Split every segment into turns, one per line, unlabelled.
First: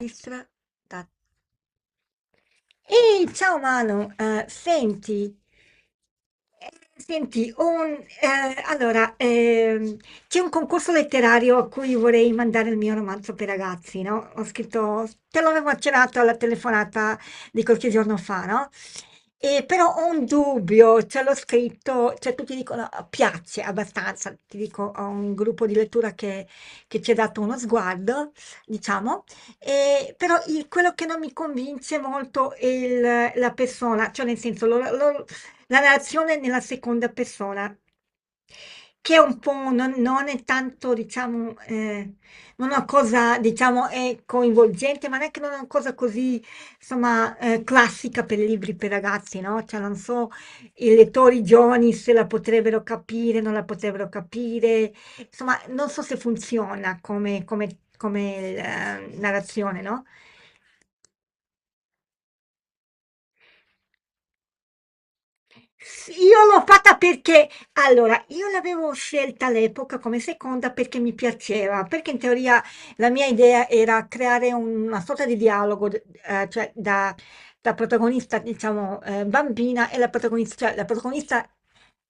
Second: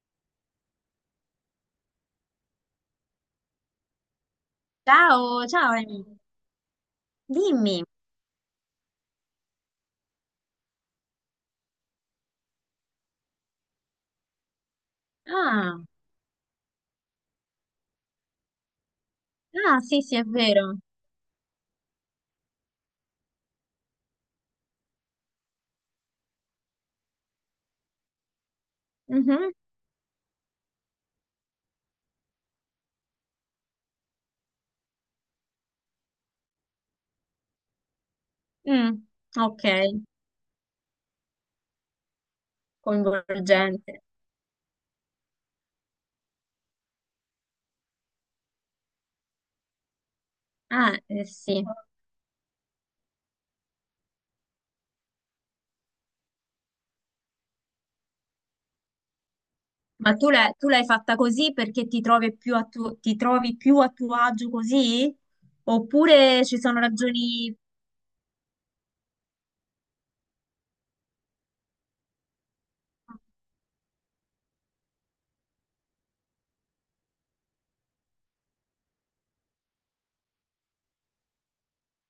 Registra. da- Ehi, ciao Manu, senti,
Ciao, ciao Amy.
eh,
Dimmi.
allora, c'è un concorso letterario a cui vorrei mandare il mio romanzo per ragazzi, no? Ho scritto, te l'avevo
Ah,
accennato alla telefonata di qualche giorno fa, no? E però
sì,
ho
sì, è
un
vero.
dubbio, ce l'ho scritto, cioè tutti dicono "Ah, piace abbastanza, ti dico, ho un gruppo di lettura che, ci ha dato uno sguardo, diciamo.
Mhm,
Però quello che non mi convince molto è la persona, cioè nel senso la narrazione nella seconda persona,
mm,
che è un
Ok,
po', non è tanto, diciamo, non è una cosa, diciamo,
coinvolgente.
è coinvolgente, ma neanche non è una cosa così, insomma, classica per i libri per ragazzi, no? Cioè, non so, i
Ah,
lettori
sì.
giovani se la potrebbero capire, non la potrebbero capire, insomma, non so se funziona come, come, narrazione, no?
Ma tu l'hai fatta così perché ti trovi più a ti trovi più a tuo agio così?
Sì, io
Oppure ci
l'ho
sono
fatta perché,
ragioni...
allora, io l'avevo scelta all'epoca come seconda perché mi piaceva, perché in teoria la mia idea era creare una sorta di dialogo, cioè da, protagonista, diciamo, bambina e la protagonista, cioè la protagonista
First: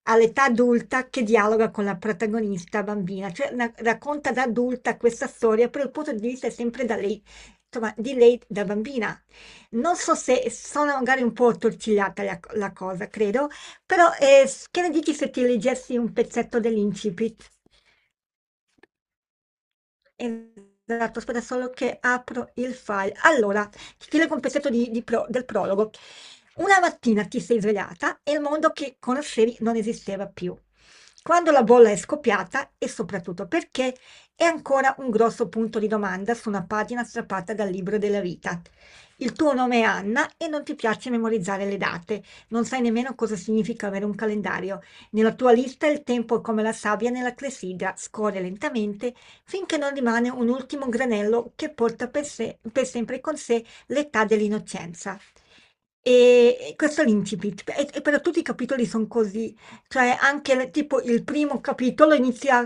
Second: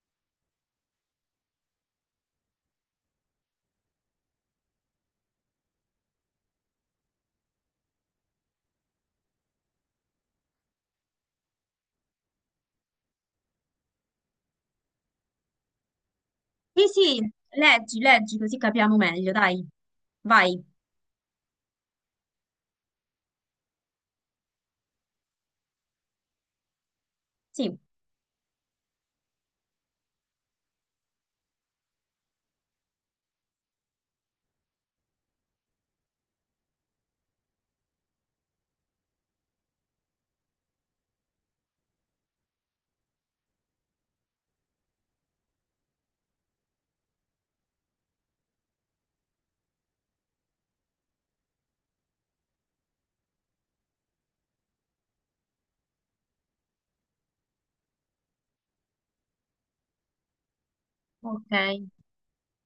all'età adulta che dialoga con la protagonista bambina, cioè racconta da adulta questa storia, però il punto di vista è sempre da lei, insomma, di lei da bambina. Non so se sono magari un po' attorcigliata la cosa, credo. Però che ne dici se ti leggessi un pezzetto
Sì, sì,
dell'incipit?
leggi, leggi, così capiamo meglio, dai. Vai.
Esatto, aspetta solo che apro il file. Allora, ti leggo un pezzetto del prologo. Una mattina ti sei
Sì,
svegliata e il mondo che conoscevi non esisteva più. Quando la bolla è scoppiata e soprattutto perché è ancora un grosso punto di domanda su una pagina strappata dal libro della vita. Il tuo nome è Anna e non ti piace memorizzare le date, non sai nemmeno cosa significa avere un calendario. Nella tua lista il tempo è come la sabbia nella clessidra, scorre lentamente finché non rimane un ultimo granello che porta per sempre con sé l'età dell'innocenza. E questo è l'incipit, e però tutti i capitoli sono così, cioè anche tipo il primo
ok.
capitolo inizia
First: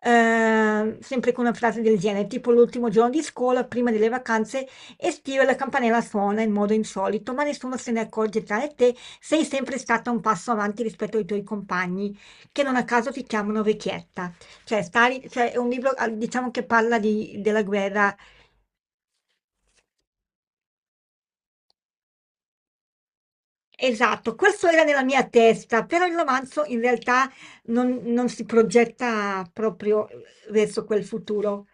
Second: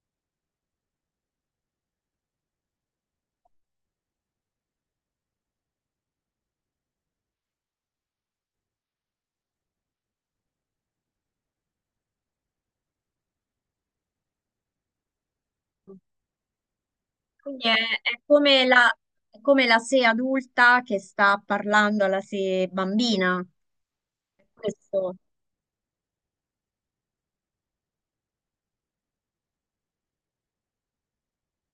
sempre con una frase del genere, tipo l'ultimo giorno di scuola, prima delle vacanze estive, la campanella suona in modo insolito, ma nessuno se ne accorge tranne te, sei sempre stata un passo avanti rispetto ai tuoi compagni, che non a caso ti chiamano vecchietta. Cioè, Stalin, cioè, è un libro, ah, diciamo, che parla della
Quindi
guerra.
è come è come la sé adulta che sta parlando alla sé bambina.
Esatto, questo era nella
Questo.
mia testa, però il romanzo in realtà non si progetta proprio verso quel futuro,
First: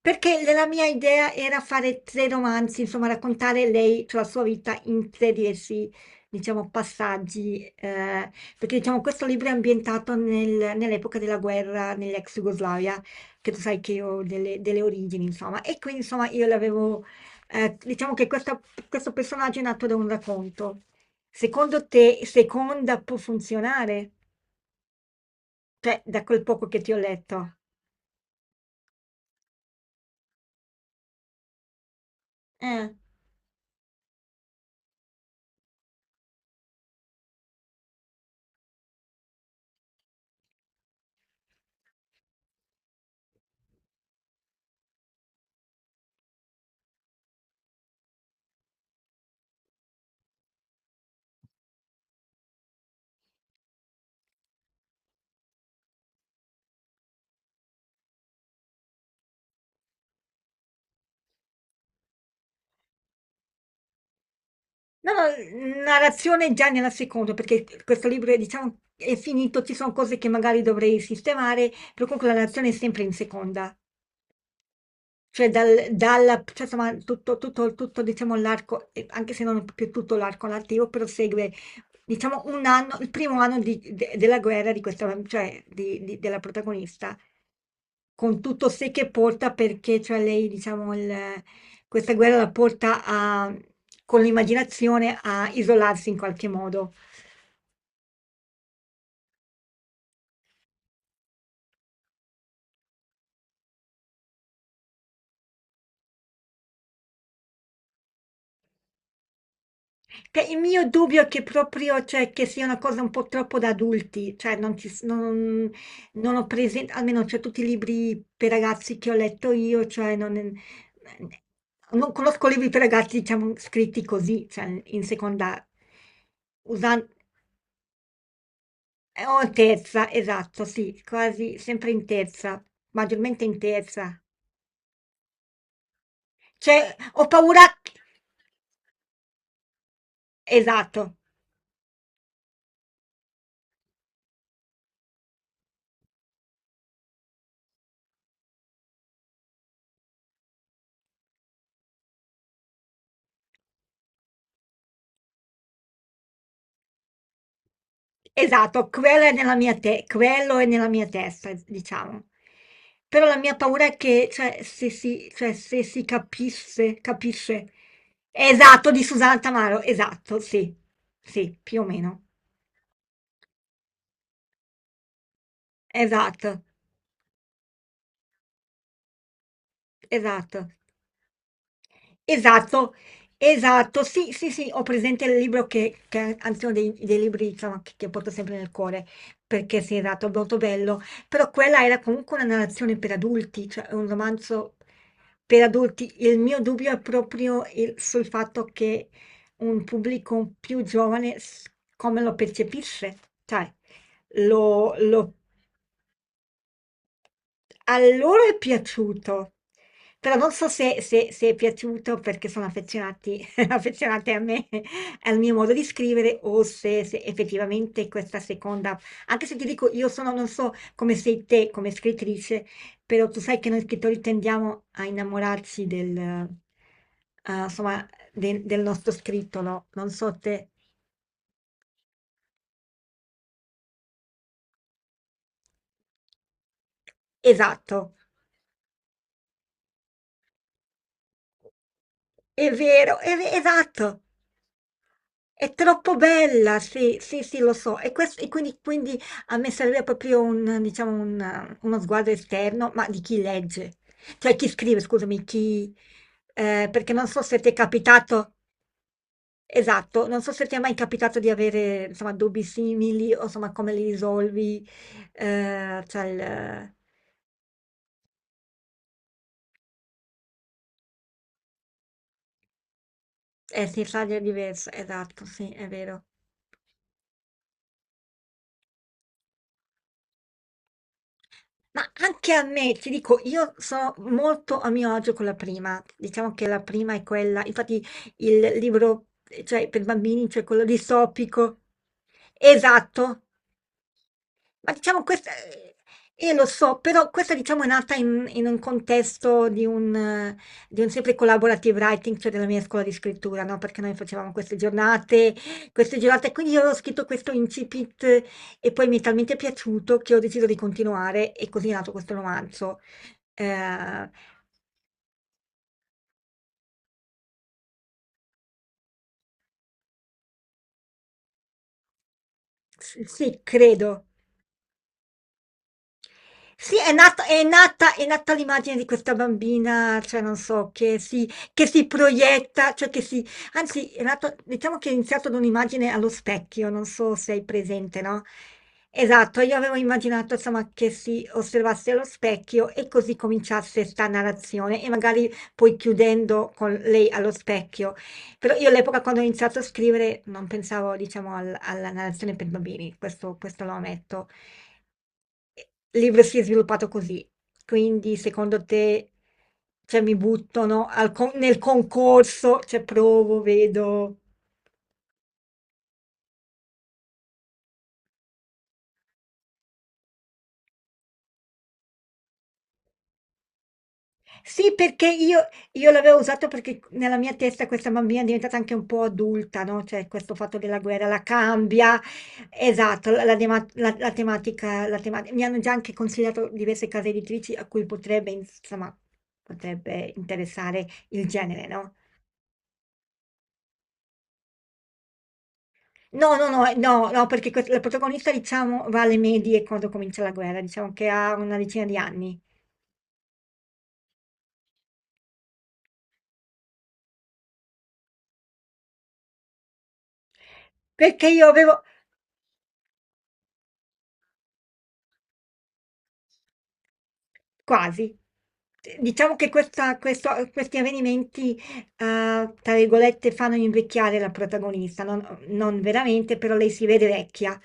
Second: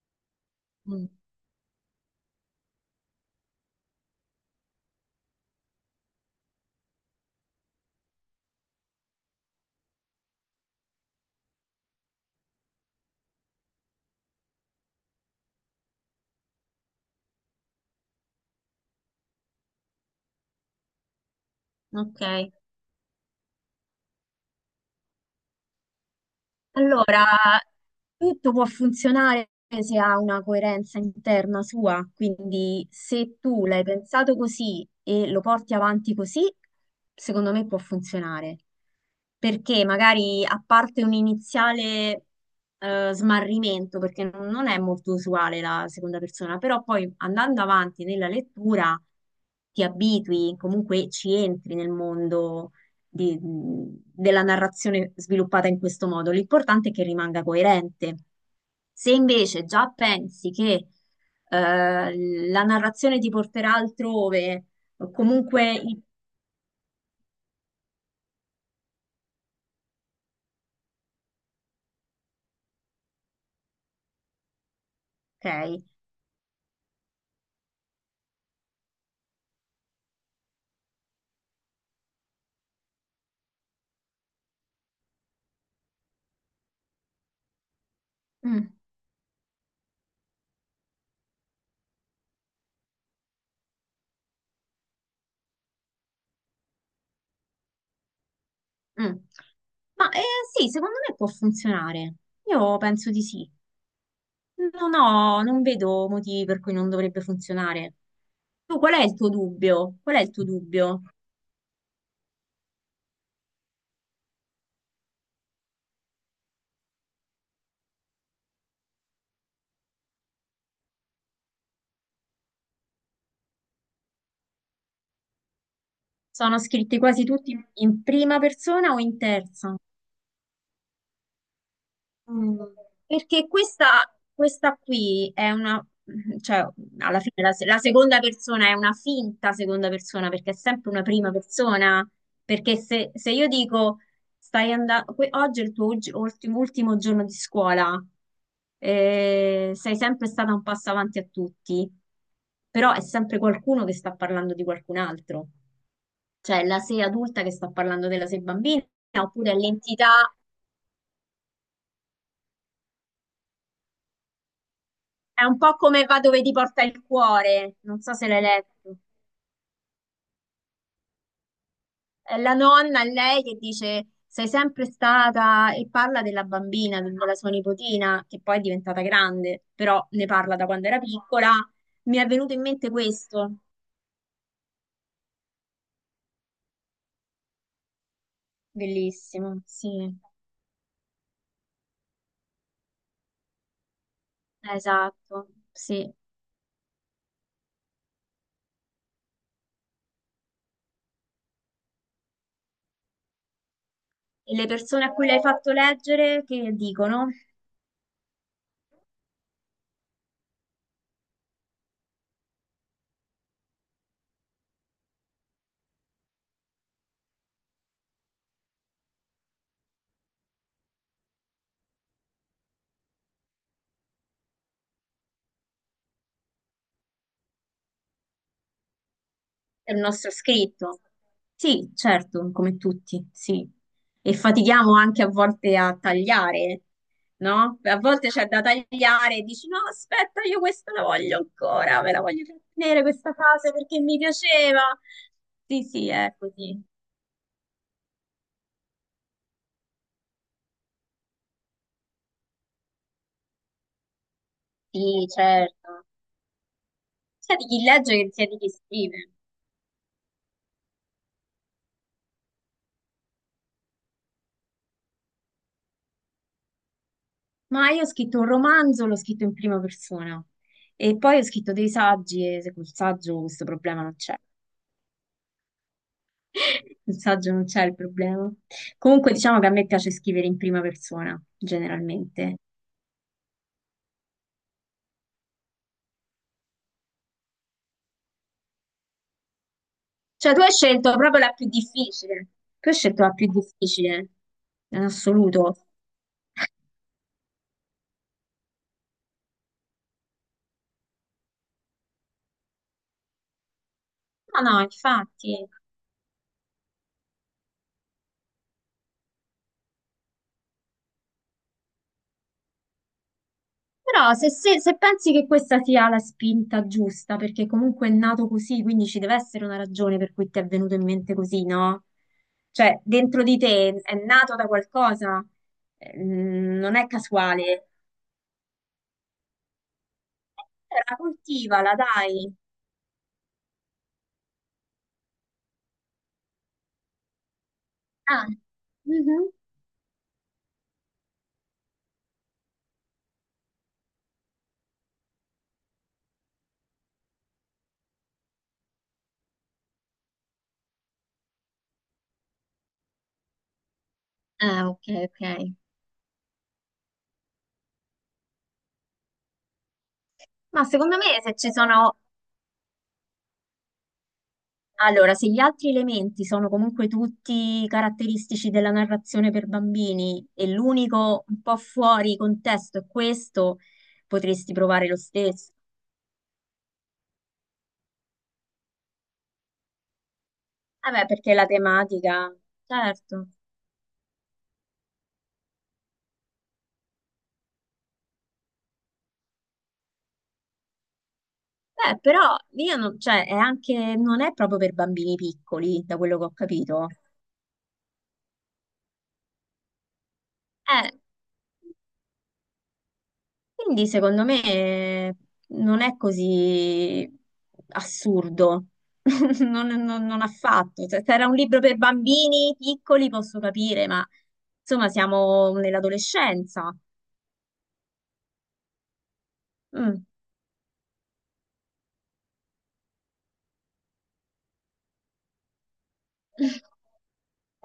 perché la mia
Mm,
idea era fare tre romanzi, insomma raccontare lei, cioè la sua vita in tre diversi, diciamo, passaggi, perché diciamo questo libro è ambientato nell'epoca della guerra nell'ex Jugoslavia, che tu sai che io ho delle origini, insomma, e quindi insomma io l'avevo, diciamo che questo personaggio è nato da un racconto. Secondo te,
Ok,
seconda può funzionare? Cioè, da quel poco che ti ho
allora
letto.
tutto può funzionare se ha una coerenza interna sua, quindi
Eh.
se tu l'hai pensato così e lo porti avanti così, secondo me può funzionare, perché magari a parte un iniziale smarrimento, perché non è molto usuale la seconda persona, però poi andando avanti nella lettura ti abitui, comunque ci entri nel mondo della narrazione sviluppata in questo modo. L'importante è che rimanga coerente. Se invece già pensi che la narrazione ti porterà altrove, o
No,
comunque...
no,
i-
narrazione già nella seconda, perché questo libro è, diciamo, è finito, ci sono cose che magari dovrei sistemare, però comunque la narrazione è sempre in seconda. Cioè,
Ok.
cioè, insomma, tutto, tutto, tutto, diciamo, l'arco, anche se non è proprio tutto l'arco narrativo, però segue, diciamo, un anno, il primo anno della guerra di questa, cioè, della protagonista. Con tutto
Mm,
sé che porta perché cioè lei diciamo questa guerra la porta a, con l'immaginazione a isolarsi in qualche modo.
mm. Ma sì, secondo me può funzionare. Io penso di sì. Non vedo motivi per cui non dovrebbe funzionare. Tu qual è il tuo dubbio? Qual è il
Che
tuo
il mio
dubbio?
dubbio è che proprio cioè, che sia una cosa un po' troppo da adulti, cioè non, non ho presente, almeno cioè, tutti i libri per ragazzi che ho letto io, cioè non, non conosco libri per ragazzi diciamo scritti così, cioè in seconda,
Sono scritti
usando.
quasi tutti in prima persona o in
O in
terza?
terza, esatto, sì, quasi sempre in
Mm.
terza, maggiormente
Perché
in terza.
questa qui è una, cioè,
Cioè,
alla
ho
fine la,
paura.
se- la seconda persona è una finta seconda persona perché è sempre
Esatto,
una prima persona. Perché se io dico stai andando, oggi è il tuo ultimo, ultimo giorno di scuola, sei sempre stata un passo avanti a tutti, però è sempre qualcuno che sta parlando di qualcun altro, cioè la sei adulta che sta parlando della sei bambina,
esatto, quello è
oppure
nella
è
mia,
l'entità.
quello è nella mia testa, diciamo. Però la mia paura è che, cioè,
È un po'
se si
come Va dove ti porta
capisse,
il
capisce.
cuore, non so se l'hai
Esatto,
letto.
di Susanna Tamaro, esatto, sì, sì, più o meno.
È la nonna, lei che dice sei sempre stata e parla della
Esatto,
bambina, della sua nipotina, che poi è diventata grande, però ne parla da
esatto.
quando era piccola. Mi è venuto in mente
Esatto,
questo.
esatto, sì, sì, sì, ho presente il libro che anzi uno dei libri diciamo, che porto sempre nel cuore,
Bellissimo,
perché sì,
sì,
esatto, è molto bello, però quella era comunque una narrazione per adulti, cioè un romanzo
esatto,
per adulti.
sì.
Il mio dubbio è proprio sul fatto che un pubblico più giovane come lo percepisce, cioè
E le
lo,
persone a cui
lo
l'hai fatto leggere che dicono?
a loro è piaciuto, però non so se, se è piaciuto perché sono affezionati, affezionate a me, al mio modo di scrivere, o se, effettivamente questa seconda, anche se ti dico io sono, non so come sei te come scrittrice, però tu sai che noi scrittori tendiamo a innamorarci insomma, del nostro scritto, no?
È il
Non
nostro
so te.
scritto. Sì, certo, come tutti, sì. E fatichiamo anche a volte a tagliare, no? A
Esatto,
volte c'è da tagliare e dici, no, aspetta, io questa la voglio ancora, me la voglio
è
tenere
vero,
questa frase perché mi
esatto.
piaceva.
È
Sì, sì,
troppo
è
bella,
così.
sì, sì, sì, lo so. E, e quindi, quindi a me serve proprio un, diciamo, uno sguardo esterno, ma di chi legge, cioè chi scrive,
Sì,
scusami, chi.
certo.
Perché non so
Sia
se
di
ti è
chi legge che sia
capitato,
di chi scrive.
esatto, non so se ti è mai capitato di avere, insomma, dubbi simili o insomma come li risolvi, cioè il.
Ma io ho scritto un romanzo, l'ho scritto in prima persona. E poi ho scritto dei saggi e col saggio questo
Eh
problema
sì,
non c'è.
sarebbe diverso, esatto, sì, è vero.
Il saggio non c'è il problema. Comunque diciamo che a me piace scrivere in prima persona,
Ma anche
generalmente.
a me, ti dico, io sono molto a mio agio con la prima. Diciamo che la prima è quella, infatti il libro, cioè per bambini,
Cioè, tu
cioè
hai
quello
scelto proprio la più
distopico.
difficile. Tu hai scelto la
Esatto,
più difficile,
ma
in
diciamo questa,
assoluto.
io lo so, però questa diciamo è nata in un contesto di un, sempre collaborative writing, cioè della mia scuola di scrittura, no? Perché noi facevamo
No,
queste
no,
giornate,
infatti.
quindi io ho scritto questo incipit, e poi mi è talmente piaciuto che ho deciso di continuare e così è nato questo romanzo. Eh,
Però se pensi che questa sia la spinta giusta, perché comunque è nato così, quindi ci deve essere una ragione per cui ti è venuto in mente così, no? Cioè, dentro di
sì,
te è
credo.
nato da qualcosa,
Sì,
non è casuale.
è nata l'immagine di questa bambina, cioè non so,
Allora,
che si,
coltivala, dai.
proietta, cioè che si, anzi, è nato, diciamo che è iniziato da un'immagine allo specchio, non so se hai presente, no?
Ah, Mhm.
Esatto, io avevo immaginato, insomma, che si osservasse allo specchio e così cominciasse sta narrazione e magari poi chiudendo con lei allo specchio. Però io all'epoca quando ho iniziato a scrivere non pensavo, diciamo, alla narrazione per bambini, questo lo ammetto.
ah, ok, ok.
Il libro si è sviluppato così. Quindi, secondo te, cioè, mi
Ma
buttano
secondo me se ci
nel
sono...
concorso, cioè provo, vedo.
Allora, se gli altri elementi sono comunque tutti caratteristici della narrazione per bambini e l'unico un po' fuori contesto è questo, potresti
Sì,
provare lo
perché
stesso.
io l'avevo usato perché nella mia testa questa bambina è diventata anche un po' adulta, no? Cioè, questo fatto della guerra
Vabbè,
la
perché la
cambia.
tematica,
Esatto,
certo.
la tematica, la tematica. Mi hanno già anche consigliato diverse case editrici a cui potrebbe, insomma, potrebbe interessare il genere, no?
Beh, però io non, cioè, è anche, non è proprio per bambini piccoli, da quello che
No,
ho
no, no,
capito.
no, no, perché la protagonista, diciamo, va alle medie quando comincia la guerra,
Eh.
diciamo che ha una decina di anni.
Quindi secondo me non è così assurdo, non affatto. Se se era
Perché
un
io
libro per
avevo.
bambini piccoli posso capire, ma insomma siamo nell'adolescenza.
Quasi. Diciamo che
Mm.
questi avvenimenti, tra virgolette, fanno invecchiare la protagonista, non, non veramente, però lei si vede vecchia.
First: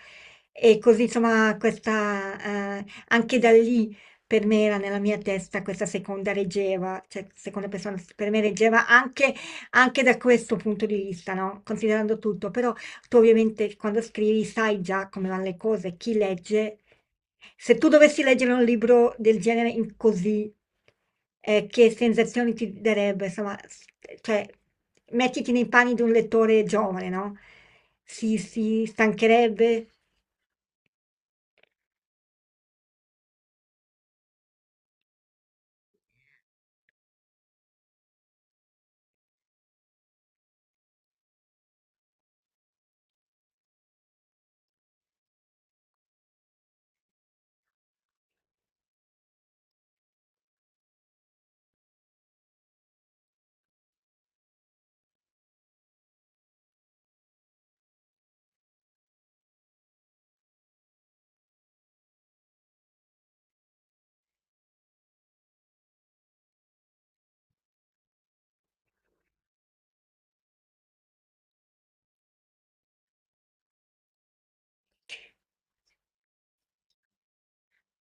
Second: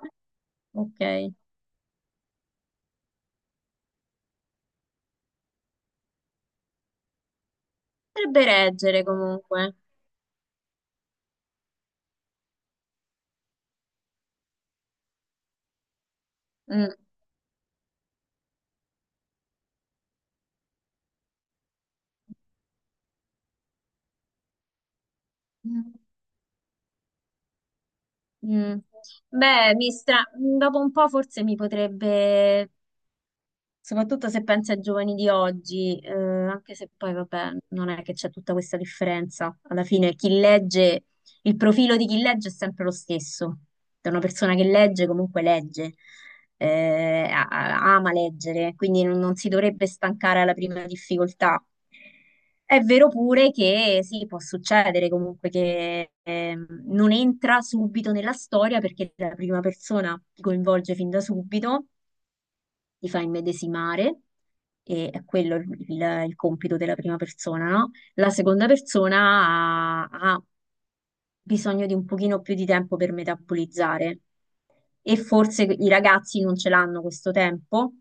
E così,
Ok,
insomma, questa, anche da lì per me era nella mia testa questa seconda reggeva, cioè seconda persona per me
potrebbe
reggeva
reggere
anche,
comunque.
anche da questo punto di vista, no? Considerando tutto, però tu ovviamente quando scrivi sai già come vanno le cose, chi legge.
Mm.
Se tu dovessi leggere un libro del genere in così, che sensazioni ti darebbe? Insomma, cioè, mettiti nei panni di un lettore giovane, no? Si,
Mm.
si
Beh,
stancherebbe.
mi stra- dopo un po' forse mi potrebbe Soprattutto se pensi ai giovani di oggi, anche se poi, vabbè, non è che c'è tutta questa differenza. Alla fine, chi legge, il profilo di chi legge è sempre lo stesso. Da una persona che legge, comunque legge, ama leggere, quindi non, non si dovrebbe stancare alla prima difficoltà. È vero pure che sì, può succedere comunque che non entra subito nella storia perché la prima persona ti coinvolge fin da subito ti fa immedesimare, e è quello il compito della prima persona, no? La seconda persona ha bisogno di un pochino più di tempo per metabolizzare e forse i ragazzi non ce l'hanno questo tempo.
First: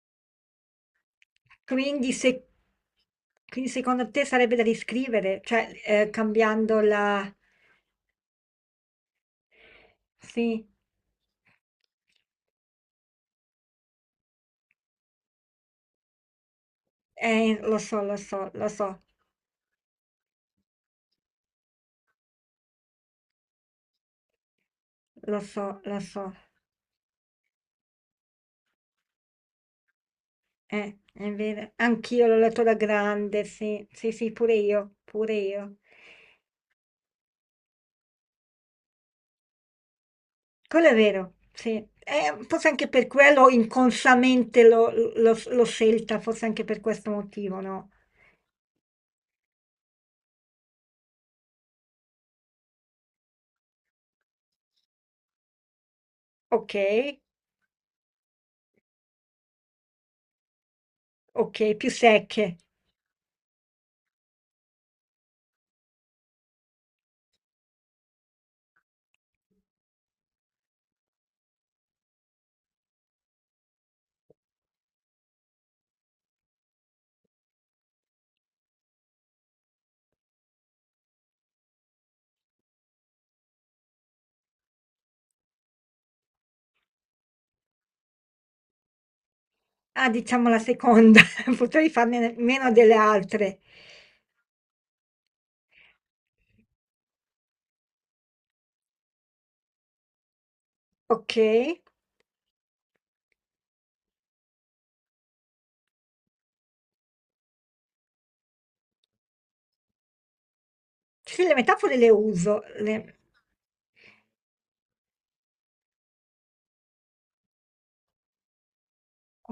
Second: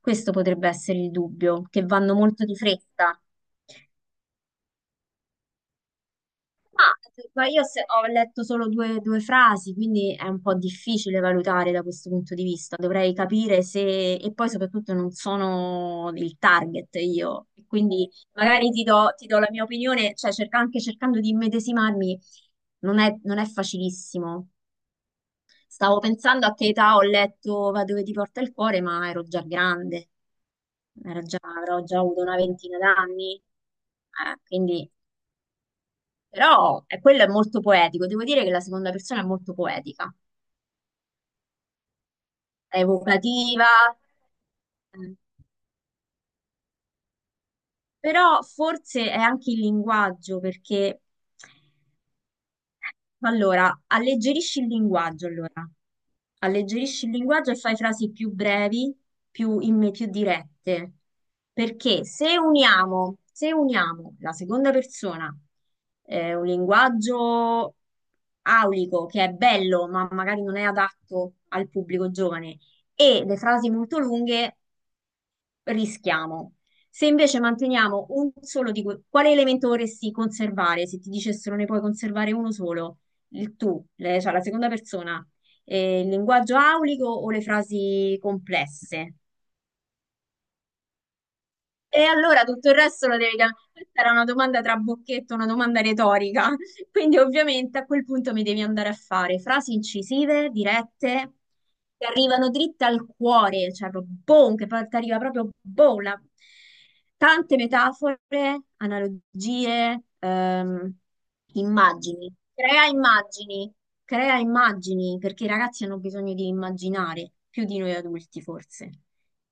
Questo potrebbe essere il dubbio, che
Quindi,
vanno
se,
molto di fretta.
quindi secondo te sarebbe da riscrivere, cioè cambiando
Ma
la.
ma io ho letto solo due, due frasi, quindi è un po'
Sì,
difficile valutare da questo punto di vista. Dovrei capire se, e poi soprattutto non sono il target io,
lo so,
quindi
lo so, lo
magari
so,
ti do la mia opinione, cioè anche cercando di immedesimarmi, non è facilissimo.
lo so,
Stavo
lo so.
pensando a che età ho letto Va dove ti porta il cuore, ma ero già grande,
È vero,
avrò già avuto
anch'io
una
l'ho letto da
ventina d'anni,
grande, sì, sì, sì, pure
quindi...
io, pure io.
Però quello è molto poetico, devo dire che la seconda persona è molto poetica,
Quello è vero, sì. Forse
è
anche per quello
evocativa,
inconsciamente
eh,
l'ho scelta, forse anche per questo motivo, no?
però forse è anche il linguaggio, perché Allora, alleggerisci il linguaggio, allora.
Ok,
Alleggerisci il linguaggio e fai frasi più brevi, più dirette.
ok, più
Perché
secche.
se uniamo la seconda persona, un linguaggio aulico che è bello, ma magari non è adatto al pubblico giovane, e le frasi molto lunghe, rischiamo. Se invece manteniamo un solo di quale elemento vorresti conservare? Se ti dicessero ne puoi conservare uno solo, il tu, cioè la seconda persona, il linguaggio aulico o le frasi complesse?
Ah, diciamo la seconda, potrei
E
farne
allora
meno
tutto il
delle
resto lo devi
altre.
cambiare. Questa era una domanda tra bocchetto, una domanda retorica. Quindi ovviamente a quel punto mi devi andare a fare frasi incisive,
Ok,
dirette,
sì,
che arrivano dritte al cuore, cioè proprio boom, che poi ti arriva proprio boom. La- Tante metafore, analogie,
sì, le metafore le
immagini.
uso,
Crea immagini, crea immagini, perché i ragazzi hanno bisogno di immaginare, più di noi adulti forse.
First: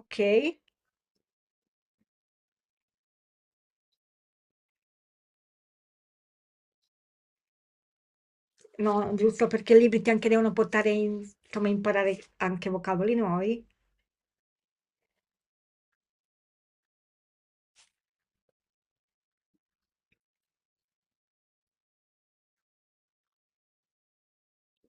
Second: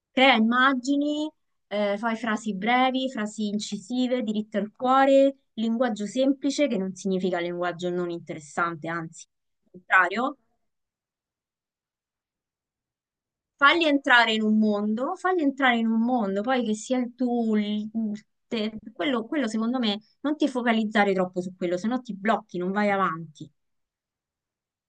ok,
Crea immagini fai frasi brevi, frasi incisive, diritte al cuore, linguaggio semplice, che non significa linguaggio non interessante,
no,
anzi,
giusto
al
perché i libri ti anche
contrario.
devono portare, insomma, imparare anche vocaboli nuovi.
Fagli entrare in un mondo, fagli entrare in un mondo, poi che sia il tuo, quello, quello secondo me non ti focalizzare troppo su quello, se no ti blocchi, non vai avanti.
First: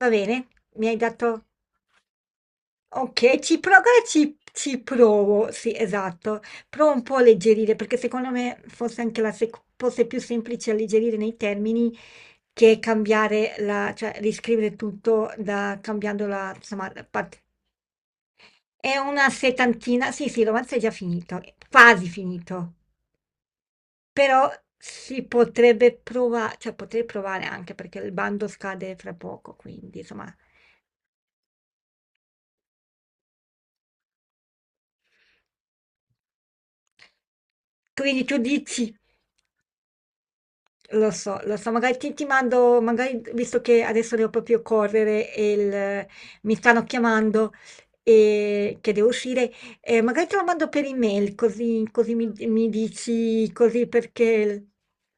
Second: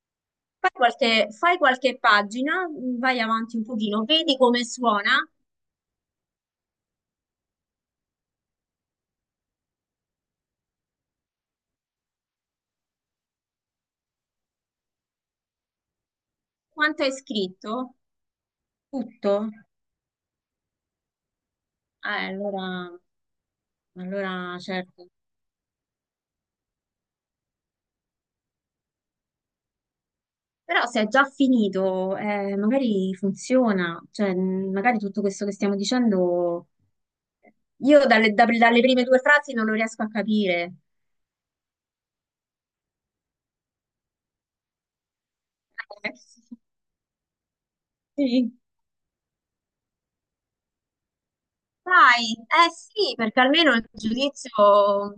Va bene, mi hai dato.
Fai qualche pagina, vai
Ok,
avanti
ci
un
provo,
pochino,
allora
vedi come
ci
suona,
provo, sì, esatto. Provo un po' a alleggerire, perché secondo me fosse anche fosse più semplice alleggerire nei termini che cambiare la, cioè riscrivere tutto da, cambiando la, insomma,
quanto
la
hai
parte.
scritto,
È una
tutto.
settantina, sì, sì, il romanzo è già finito, è quasi finito,
Allora,
però
allora certo.
si potrebbe provare, cioè potrei provare anche perché il bando scade fra poco, quindi insomma.
Però se è già finito, magari funziona, cioè magari tutto questo che stiamo dicendo, io
Quindi tu
dalle
dici.
prime due frasi non lo riesco a capire.
Lo so, magari ti mando, magari visto che adesso devo proprio correre e mi stanno chiamando
Sì.
e che devo uscire, magari te lo mando per email così, così
Dai,
mi
eh sì, perché
dici
almeno
così
il
perché.
giudizio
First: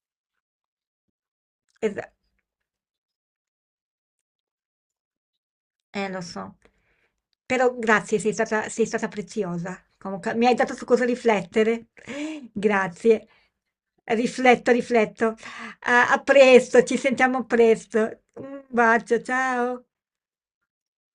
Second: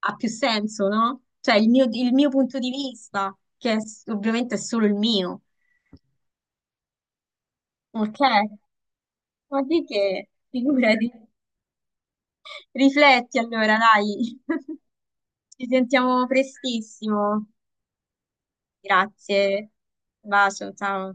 ha più senso, no? Cioè
es-
il mio punto di vista, che è s- ovviamente è solo il mio.
lo so. Però grazie,
Ok,
sei stata
ma
preziosa.
di che?
Comunque, mi hai dato su cosa
Figurati.
riflettere. Grazie.
Rifletti allora, dai.
Rifletto, rifletto.
Ci
A
sentiamo
presto, ci sentiamo
prestissimo.
presto. Un bacio,
Grazie.
ciao.
Bacio, ciao.